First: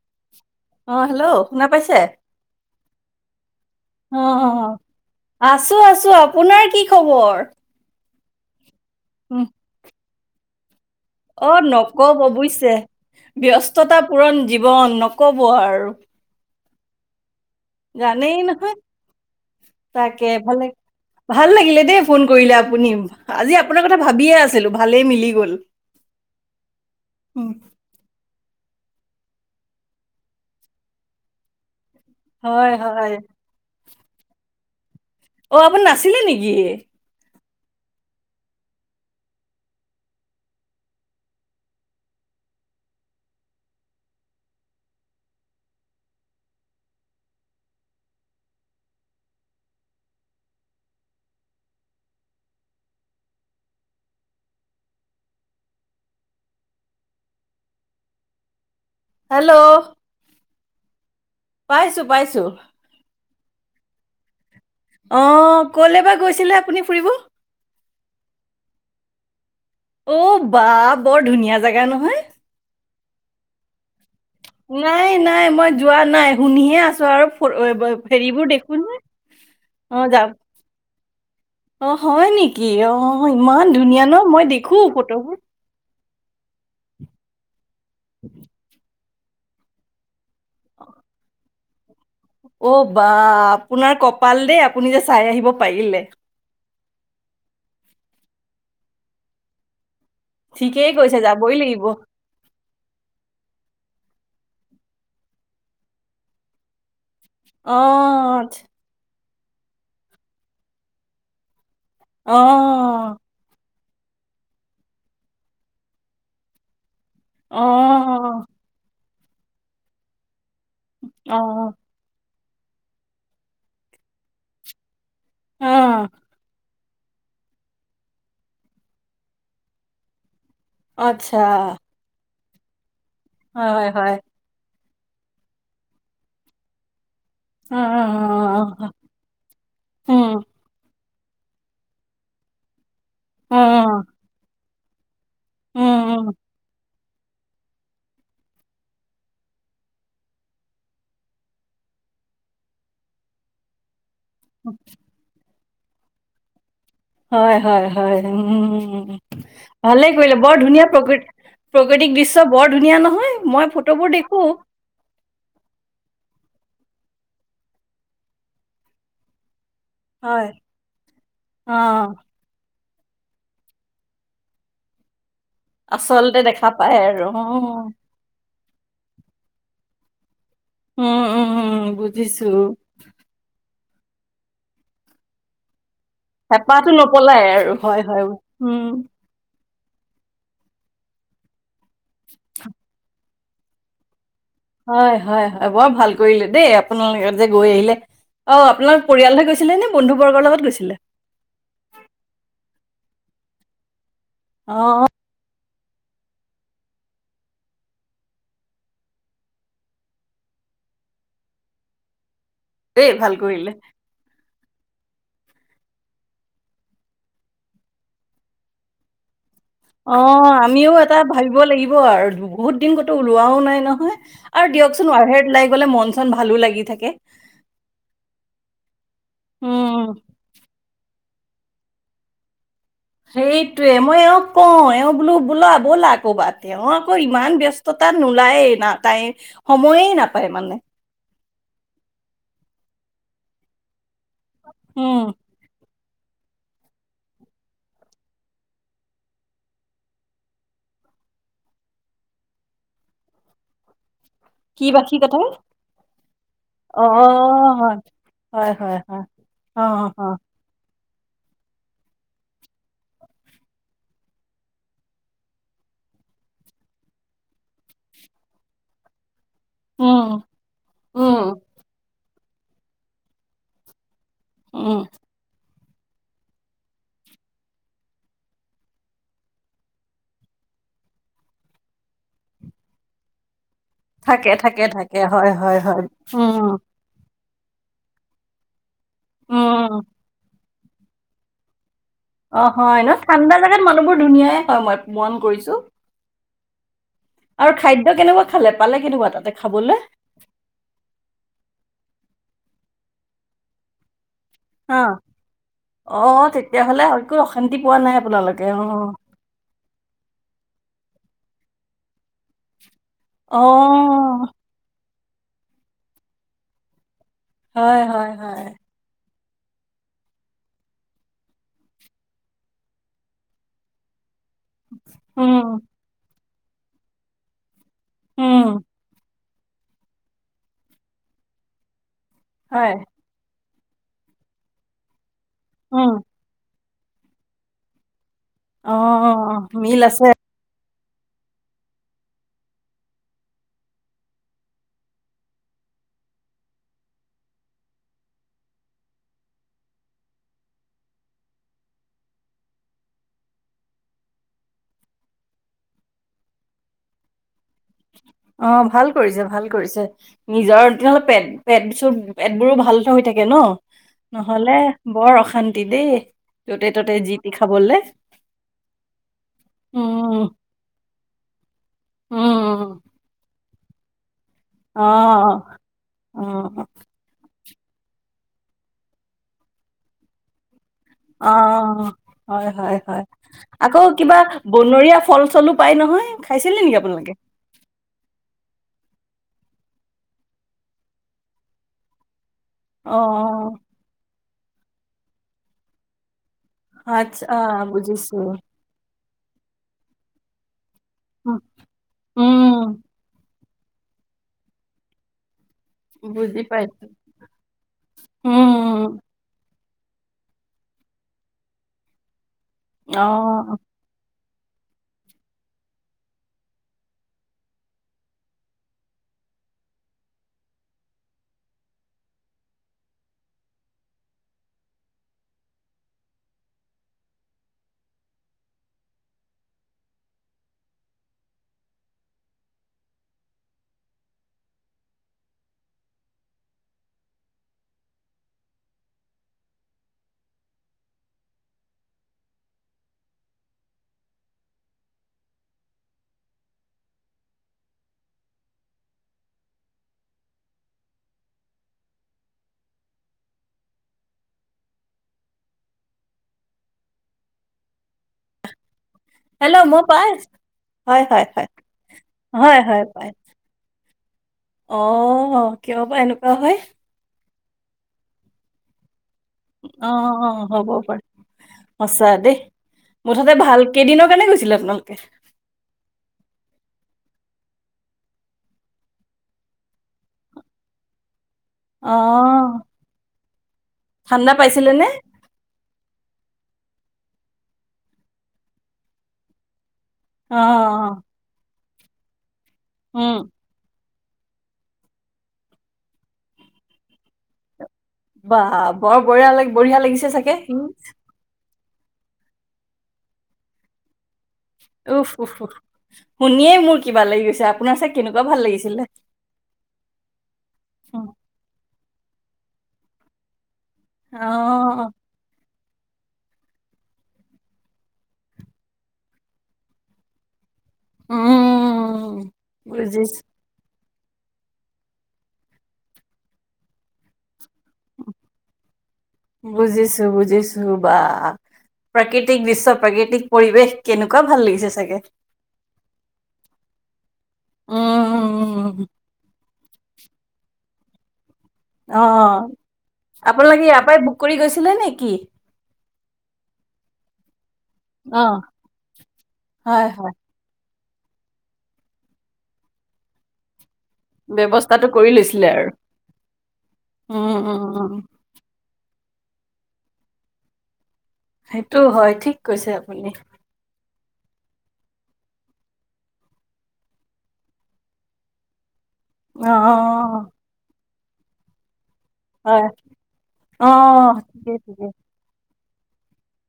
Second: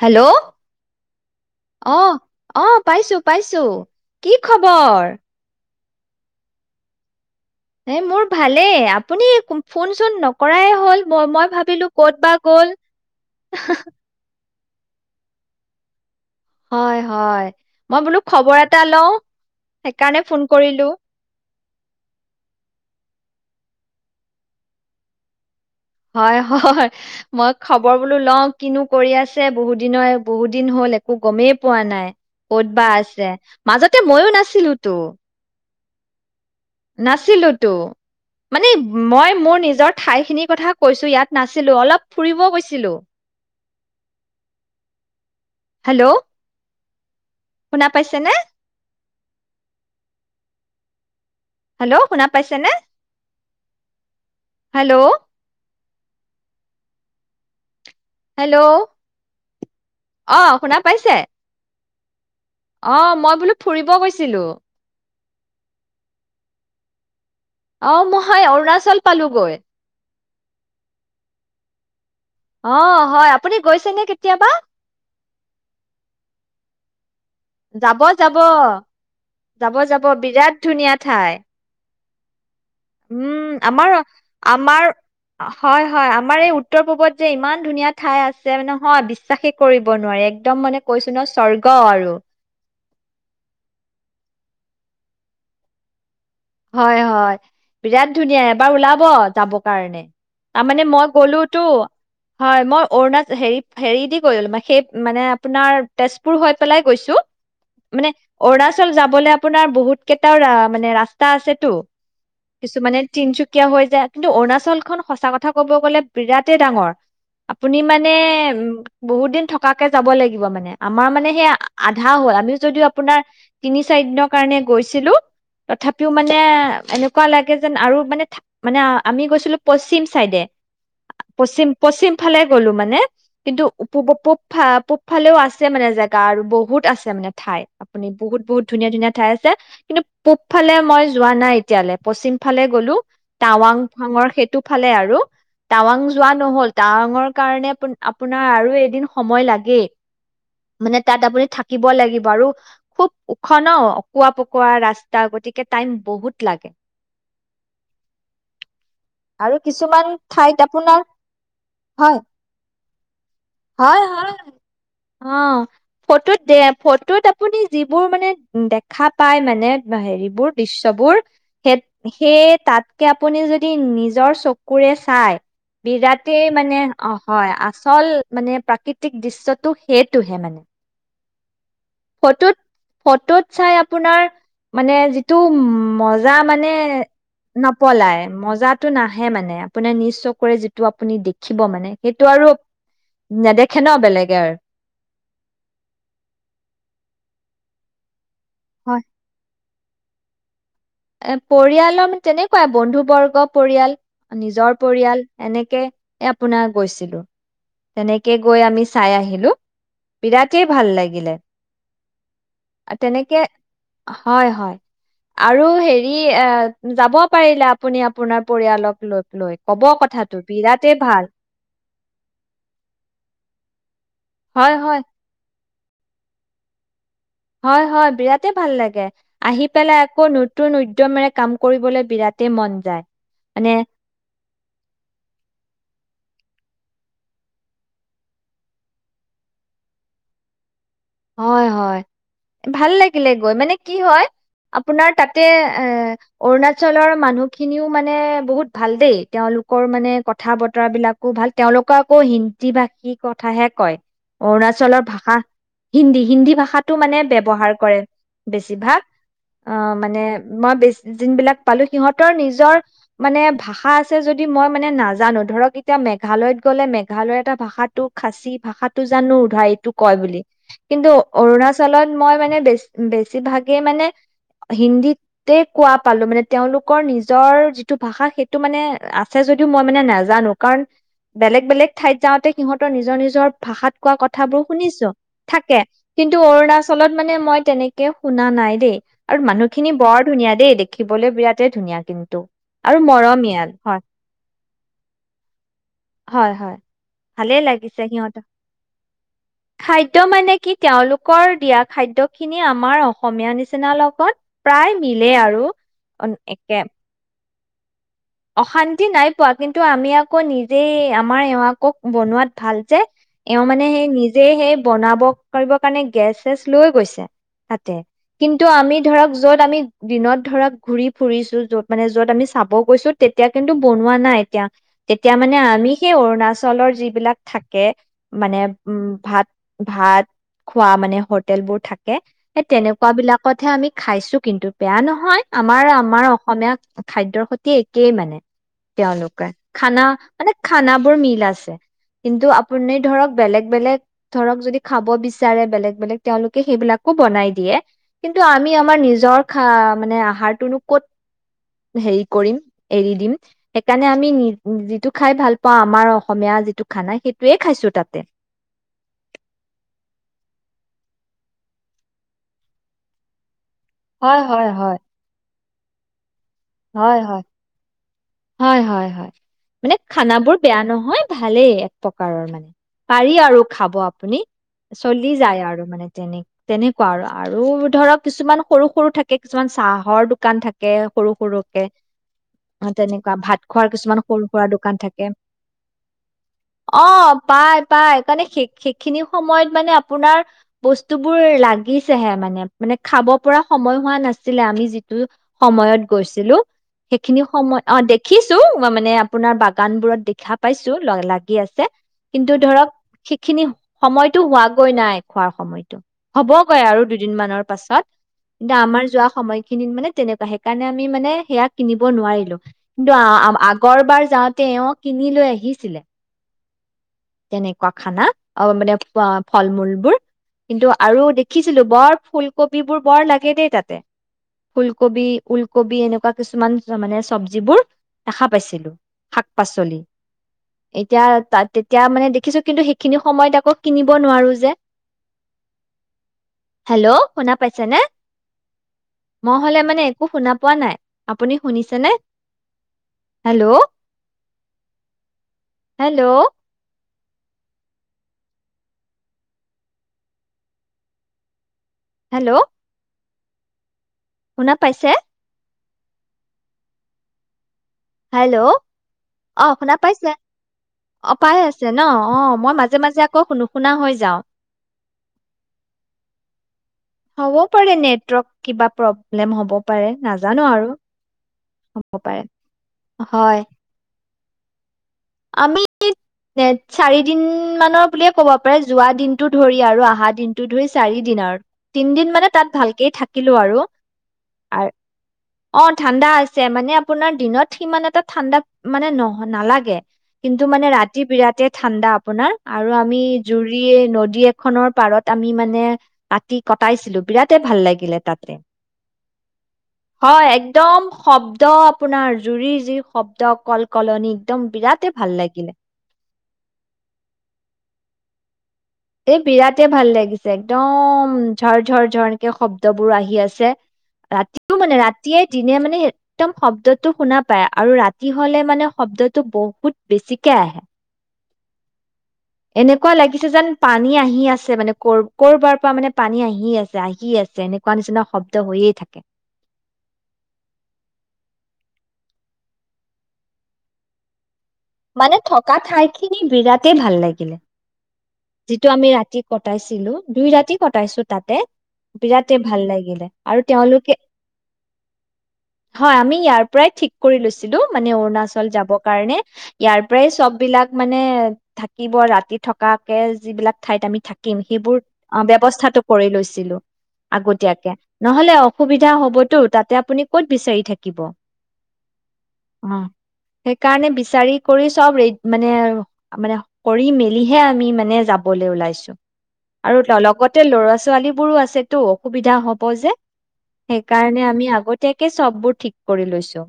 Hello অ hello শুনা পাইছে? অ অ পাইছো পাইছো অ কি খবৰ আছো আছো আপোনাৰ কি খবৰ মোৰ ভালেই আপুনি উম, ফোন চোন কৰাই হ'ল মই মই অ ভাবিলো ক'ত নকব বা গ'ল ৱুশ্যে ব্যস্ততা পূৰণ জীৱন নকব আৰু হয় হয় মই বোলো জানেই খবৰ নহয়। এটা লও সেইকাৰণে ফোন কৰিলো দ ফোন কৰিলে আপুনি আজি আপোনাৰ কথা ভাবিয়ে আছিলো ভালেই মিলি গল হয় হয় উম, মই খবৰ বোলো লওঁ কিনো কৰি আছে বহুত দিনৰ বহুত দিন হ'ল একো গমেই পোৱা নাই ক'ত হয় বা হয়। আছে মাজত এতিয়া মইও নাছিলো তো নছিলে নেকি নাছিলো মানে মই মোৰ নিজৰ ঠাইখিনিৰ কথা কৈছো ইয়াত নাছিলো অলপ ফুৰিব গৈছিলো হেল্ল' শুনা পাইছেনে হেল্ল' শোনা পাইছেনে হেল্ল' হেল্ল' হেল্ল' অ শুনা পাইছে পাইছো পাইছো। অ মই বোলো ফুৰিব গৈছিলো আহ ক'লৈ বাা গৈছিলে আপুনি ফুৰিব অ মই সেই অৰুণাচল পালোগৈ অ বা বৰ ধুনীয়া জেগা নহয় অ হয় আপুনি গৈছে নেকি নাই নাই মই যোৱা নাই শুনিহে আছো চৰ যাব যাব যাব অ যাব যাম বিৰাট ধুনীয়া ঠাই অ হয় নেকি অ উম ইমান আমাৰ ধুনীয়া ন মই দেখো আমাৰ ফটোবোৰ হয় হয় আমাৰ এই উত্তৰ পূ্বত যে ইমান ধুনীয়া ঠাই আছে মানে হয় বিচাখ এই কৰিব নোৱাৰে এক একদম মে কৈছো ন স্বগ ক আৰু অ বা আপোনাৰ কপাল দেই আপুনি যে চাই আহিব পাৰিলে হয় হয় বিৰাট ধুনীয়া এবাৰ ওলাব যাব কাৰণে তাৰ মানে ঠিকেই মই কৈছে যাবই গ'লোতো লাগিব হয় মই অৰুণাচল হেৰি হেৰি দি সেই মানে আপোনাৰ তেজপুৰ হৈ পেলাই গৈছো অ মানে আচ্ছা। অৰুণাচল যাবলে আপোনাৰ বহুত কেইটাও মানে ৰা তা আছেতো অ কিছুমানে তিনচুকীয়া হৈ কিন্তু অৰুণাচল খ সঁচা কথা কব গ'লে বিৰাটেই ডাঙৰ অ আপুনি মানে উ বহুত দিন থকাকে যাব লাগিব মানে আমাৰ মানে অ সেইয়া আধা হ'ল আমি যদি আপোনাৰ তিনি চাৰি দিনৰ কাৰণে গৈছিলো অ তথাপি কিছু মানে এনেকুৱা লাগে যেন আৰু মানে মানে আমি গৈছিলো পশ্চিম চাইডে আত্ছা সোফালে গ'লো মানে কিন্তু পুপ ইফালেও আছে মানে জেগা আৰু বহুত আছে মানে ঠাই অ আপুনি বহুত বহুত ধুনীয়া ধুনীয়া ঠাই আছে কিন্তু উম পূব মই যোৱা নাই এতিয়ালৈ পশ্চিম ফালে গ'লো টাৱাং উম ফাঙৰ খে টোফালে আৰু টাৱাং উম উম যোৱা নহ'ল তাং কাৰণে আপোনাৰ আৰু এদিন সময় লাগেই মানে তাত আপুনি থাকিব লাগিব আৰু খুব ওখ ন পোৱা পকোৱা ৰাস্তা গতিকে টাইম বহুত লাগে হয়, হয়, হয় উম, আৰু কিছুমান ভালে কৰিলে বৰ ঠাইত ধুনীয়া আপোনাৰ প্ৰকৃ- প্ৰকৃতিক হয় দৃশ্য বৰ ধুনীয়া ন' হয়, হয় অ', ফটোত দে ফটোত আপুনি যিবোৰ মানে দেখা পায় মানে হয়, হেৰিবোৰ দৃশ্ববোৰ অ সেই সেই তাত আপুনি যদি নিজৰ চকুৰে চাই আচলতে বিৰাটেই দেখা মানে পায় অ', আৰু হয় আচল মানে প্ৰাকৃতিক দৃশ্যটো সেইটোহে মানে। অ', অ', অ'। ফটোত, ফটোত চাই আপোনাৰ মানে যিটো উম মজা মানে হেঁপাহটো নপলাই আৰু হয় নপলাই হয় উম মজাটো নাহে মানে। আপোনে নিজ চকুৰে যিটো আপুনি দেখিব মানে সেইটো আৰু নেদেখে ন' বেলেগে আৰু হয়, হয়, হয় বৰ ভাল কৰিলে দেই আপোনালোকে যে গৈ আহিলে। অ', আপোনাৰ পৰিয়ালহে গৈছিলে নে বন্ধুবৰ্গৰ লগত গৈছ এ পৰিয়ালৰ মানে তেনেকুৱাই বন্ধু বৰ্গ পৰিয়াল। নিজৰ অ পৰিয়াল এনেকে আপোনাৰ গৈছিলো তেনেকে গৈ আমি চাই আহিলো বিৰাটেই ভাল লাগিলে। দেই ভাল তেনেকে কৰিলে হয়, হয়। আৰু হেৰি এ যাব পাৰিলে আপুনি আপোনাৰ পৰিয়ালক লৈ, লৈ। কব কথাটো অ', আমিও বিৰাটেই এটা ভাল ভাবিব লাগিব আৰু বহুত দিন ক'তো ওলোৱাও নাই নহয়। হয় আৰু হয় দিয়কচোন আৰু হে লাইক গ'লে মন চন ভালো লাগি থাকে। হয়, হয় বিৰাতে ভাল লাগে আহি উম পেলাই আকৌ নতুন উদ্যমেৰে কাম কৰিবলৈ বিৰাটে মন যায় মানে সেইটোযৱে মই এওঁক কওঁ এওঁ বোলো, বোলা ব'লা কৰ'বাত। অ', আকৌ ইমান ব্যস্ততাত নোলায়েই না তাই সময়ে নাপায় মানে। হয়, হয় ভাল লাগিলে গৈ মানে কি হয় আপোনাৰ উম তাতে এ অৰুণাচলৰ মানুহখিনিও মানে বহুত ভাল দেই তেওঁলোকৰ মানে কথা-বতৰা বিলাকো ভাল তেওঁলোকে আকৌ হিন্দী ভাষী কথাহে কয়। কি অৰুণাচলৰ বাকী ভাষা কথা হিন্দী হিন্দী ভাষাটো অ মানে ব্যৱহাৰ কৰে হয় হয় হয় বেছিভাগ হয়। অ অঁ মানে অ মই যোন বিলাক পালো সিহঁতৰ নিজৰ মানে ভাষা আছে যদি মই মানে নাজানো ধৰক এতিয়া মেঘালয়ত গ'লে মেঘালয় এটা ভাষাটো খাচী ভাষাটো জানো ভইজ কল এইটো কয় উম বুলি কিন্তু উম অৰুণাচলত মই মানে বে বেছিভাগেই মানে উম হিন্দী তে কোৱা পালো মানে তেওঁলোকৰ নিজৰ যিটো ভাষা সেইটো মানে আছে যদিও মই মানে নাজানো কাৰণ বেলেগ বেলেগ ঠাইত যাওঁতে সিহঁতৰ নিজৰ নিজৰ ভাষাত কোৱা থাকে কথাবোৰ থাকে শুনিছো থাকে হয় হয় থাকে হয় কিন্তু উম অৰুণাচলত মানে মানে মই তেনেকে শুনা নাই দেই আৰু মানুহখিনি উম বৰ ধুনীয়া দেই দে শিকিবলৈ বিৰাট ধুনীয়া কিন্তু অঁ আৰু হয় ন ঠাণ্ডা মৰমীয়াল জাগাত হয় মানুহবোৰ ধুনীয়াই হয় মই মন কৰিছোঁ হয় হয় ভালে লাগিছে সিহঁত কেনেকুৱা খালে পালে কেনেকুৱা তাতে খাবলৈ খাদ্য মানে কি তেওঁলোকৰ দিয়া খাদ্য খিনি আমাৰ অসমীয়া নিচিনা লগত প্ৰায় হা মিলে আৰু একে সি অশান্তি নাই পোৱা কিন্তু আমি আকৌ নি যে আমাৰ এৱাকক বনোৱাত ভাল যে এওঁ মানে সেই নিজে অ সেই বনাব কৰিব কাৰণে গেছ চেছ লৈ গৈছে তাতে হয়, হয়, হয়। কিন্তু আমি ধৰক য'ত আমি দিনত ধৰা ঘূৰি ফুৰিছো য'ত মানে য'ত আমি চাব গৈছো তেতিয়া কিন্তু বনোৱা নাই তেতিয়া মানে উম, আমি সেই অৰুণাচল ধৰণৰ যিবিলাক থাকে মানে উম, উম ভাত ভাত খোৱা মানে হোটেল বোৰ থাকে থাকে সেই হয়। তেনেকুৱা বিলাকতহে আমি খাইছো কিন্তু বেয়া নহয় আমাৰ উম, আমাৰ অসমীয়া খাদ্যৰ সৈতে কেই মানে অ', তেওঁলোকে অ', খানা মিল আছে মানে খানা মিল আছে কিন্তু আপুনি ধৰক বেলেগ বেলেগ ধৰক যদি খাব বিচাৰে বেলেগ বেলেগ তেওঁলোকে সেইবিলাকো বনাই দিয়ে কিন্তু আমি আমাৰ নিজৰ খা মানে আহাৰটোনো কত হেৰি কৰিম এৰি দিম সেইকাৰণে আমি যিটো খাই ভাল পাওঁ আমাৰ অসমীয়া যিটো খানা সেইটোয়ে খাইছো তাতে অ ভাল কৰিছে ভাল কৰিছে নিজৰ তেনেহলে পেট পেট চ পেটবোৰো ভাল হৈ থাকে ন হয় হয় নহলে হয় বৰ অশান্তি দিদদি যতে হয় ত'তেই হয় যিটি খাবলে হয় হয় হয় মানে উম, খানাবোৰ বেয়া নহয় ভালেই প্ৰকাৰৰ মানে উম, পাৰি আৰু খাব আপুনি অ', চলি যায় আৰু মানে তেনে অ', তেনেকুৱা আৰু আৰু ধৰক কিছুমান সৰু সৰু থাকে কিছুমান চাহৰ দোকান থাকে সৰু অ সৰুকে হয় হয় তেনেকুৱা ভাত খোৱাৰ আকৌ কিছুমান কিবা সৰু সুৰা দোকান বনৰীয়া থাকে ফল চলো পাই নহয় খাইছিল নেকি আপোনালোকে খিনি সময়ত মানে আপোনাৰ বস্তু বোৰ লাগিছেহে মানে মানে খাব পৰা অ', সময় হোৱা নাছিল আছিলে আমি যিটো সময়ত গৈছিলো সেইখিনি আচ্ছা সময় অ অ দেখিছো মানে আপোনাৰ বাগান বোৰত দেখা পাইছে লাগি আছে কিন্তু ধৰক উম, সেইখিনি সময়তো হোৱাগৈ নাই খোৱাৰ সময়ত বুজি হ'বগৈ পাইছো। আৰু দুদিন মানৰ পাছত কিন্তু আমাৰ উম, যোৱা সময় খিনি মানে তেনেকুৱা সেইকাৰণে আমি মানে সেয়া কিনিব নোৱাৰিলো কিন্তু অ', আগৰবাৰ যাওঁ তেওঁ কিনি লৈ আহিছিলে তেনেকুৱা খানা অ মানে ফল মূলবোৰ কিন্তু আৰু দেখিছিলো বৰ ফুলকবিবোৰ বৰ লাগে দেই তাতে ফুলকবি ওলকবি এনেকুৱা কিছুমান মানে চবজিবোৰ দেখা পাইছিলো শাক পাচলি এতিয়া ত এতিয়া মানে দেখিছো কিন্তু সেইখিনি সময়ত আকৌ কিনিব নোৱাৰো যে হেল্ল' শুনা পাইছেনে মই হলে মানে একো শুনা পোৱা নাই আপুনি শুনিছেনে হেল্ল' হেল্ল' হেল্ল' শুনা পাইছে হেল্ল' অ হেল্ল' শুনা মই পাই পাইছে অ পাই আছে ন অ মই হয় মাজে মাজে আকৌ নুশুনা হৈ যাও অ কিয় পায় এনেকুৱা হয় হ'বও পাৰে নেটৱৰ্ক কিবা প্ৰম অ অ হ'ব পাৰে হ'ব সচা পাৰে দেই মুঠতে হয় ভাল কেইদিনৰ কাৰণে গৈছ ছিল আপোনাক আমি নে চাৰি দিন মানৰ বুলিয়ে ক'ব পাৰে যোৱা দিনটোো ধৰি আৰু অহা দিনটো ধৰি চাৰি দিনৰ তিনদিন মানে তাত অ', ভালকেই থাকে শিকিলো আৰু ঠাণ্ডা পাইছিলে নে? অ ঠাণ্ডা আছে মানে আপোনাৰ দিনত সিমান এটা ঠাণ্ডা মানে নহ নালাগে অ তাতে ঠাণ্ডা আপোনাৰ আৰু আমি উম, জুৰি নদী এখনৰ পাৰত আমি মানে কতিি কটাইছিলো বিৰাট ভাল লাগিল বা বৰ বঢ়িয়া ল বঢ়িয়া লাগিছে চাগেম শ্দ আপোনাৰ জুৰি যি শব্দ কলকলনিক একদম বিৰাটেই ভাল লাগিলে শুনিয়েই মোৰ কিবা লাগি গৈছে আপোনাৰ চাগ কেনেকুৱা ভাল লাগিছে এই বিৰাট ভাল লাগিছে উম, একদম ঝৰ ঝৰ ধৰণকে শব্দবোৰ আহি আছে ৰাতিও মানে অ', ৰাতিয়ে দিনে মানে মানে একদম শব্দটো শুনা পাই আৰু ৰাতি হলে মানে শব্দতটো বহুত বেছিকে আহে উম এনেকুৱা বুজিছো, লাগিছে যেন পান পানী আহি আছে মানে কৰ'বাৰ পৰা মানে পানী আহি আছে আহি আছে এনে বুজিছো বুজিছো বা প্ৰাকৃতিক দৃশ্য প্ৰাকৃতিক পৰিৱেশ কেনেকুৱা ভাল লাগছে মানে থকা ঠাই খিনি বিৰাটেই ভাল লাগিলে যিটো উম আমি ৰাতি ক কটাইছিলো দুই ৰাতি কটাইছো তাতে অ বিৰাটেই ভাল লাগিলে আৰু আপোনালোকে ইয়াৰ তেওঁলোকে পৰাই বুক কৰি গৈছিলে নেকি হয় আমি ইয়াৰ পৰাই ঠিক কৰি লৈছো ছিলো মানে অ অৰুণাচল যাবৰ কাৰণে ইয়াৰ হয় পৰাই হয় সবলাক িলাক মানে থাকিব ৰাতি থকাকে যিবিলাক ঠাইত আমি থাকিম সেইবোৰ ব্যৱস্থাটো কৰি লৈছিলে আৰু ব্যয়স্থাটো কৰি লৈছিলো উম উম আগতিয়াকে উম নহ'লে অসুবিধা হ' হ'বটো তাতে আপুনি ক'ত বিচাৰি থাকিব। সেইটো হয় ঠিক কৈছে আপুনি। চাৰি কৰি চব ৰে মানে, মানে কৰি মেলিহে আমি মানে যাবলৈ ওলাইছো। অ অ আৰু অ, লগতে ল'ৰাছ ছোৱালীবোৰো আছে টো। অসুবিধা হয় হ'ব যে অ সেইকাৰণে আমি ঠিকে ঠিকে আগতীয়াকে চববোৰ ঠিক কৰি লৈছো।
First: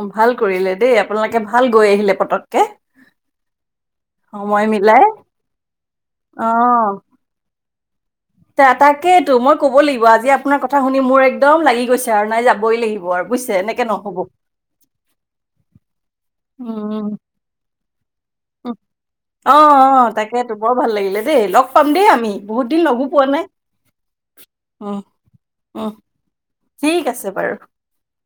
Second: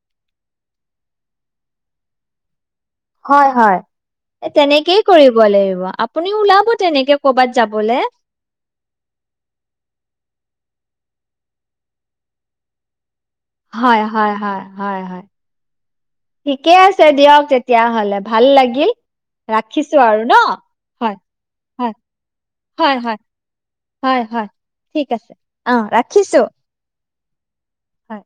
অ', ভাল কৰিলে দেই আপোনালোকে ভাল গৈ আহিলে পতককে। হয়, হয় সময় তেনেকেই মিলাই কৰিব লাগিব আপুনি ওলাব তেনেকে ক'বাত যাবলে। এ তাকেইটো মই ক'ব লাগিব আজি আপোনাৰ কথা শুনি মোৰ একদম লাগি গৈছে আৰু নাই যাবই লাগি হয়, হয়, হয়, হয়, হয়, ঠিকে উম আছে দিয়ক তেতিয়া হ'লে উম, অ', অ', ন তাকেইটো বৰ ভাল হয় লাগিলে দেই লগ পাম হয় দেই, আমি বহুত দিন হয় লগো হয় পোৱা নাই হয় হয় উম, ঠিক আছে অ উম, ৰাখিছো ঠিক আছে। হয়। হয়।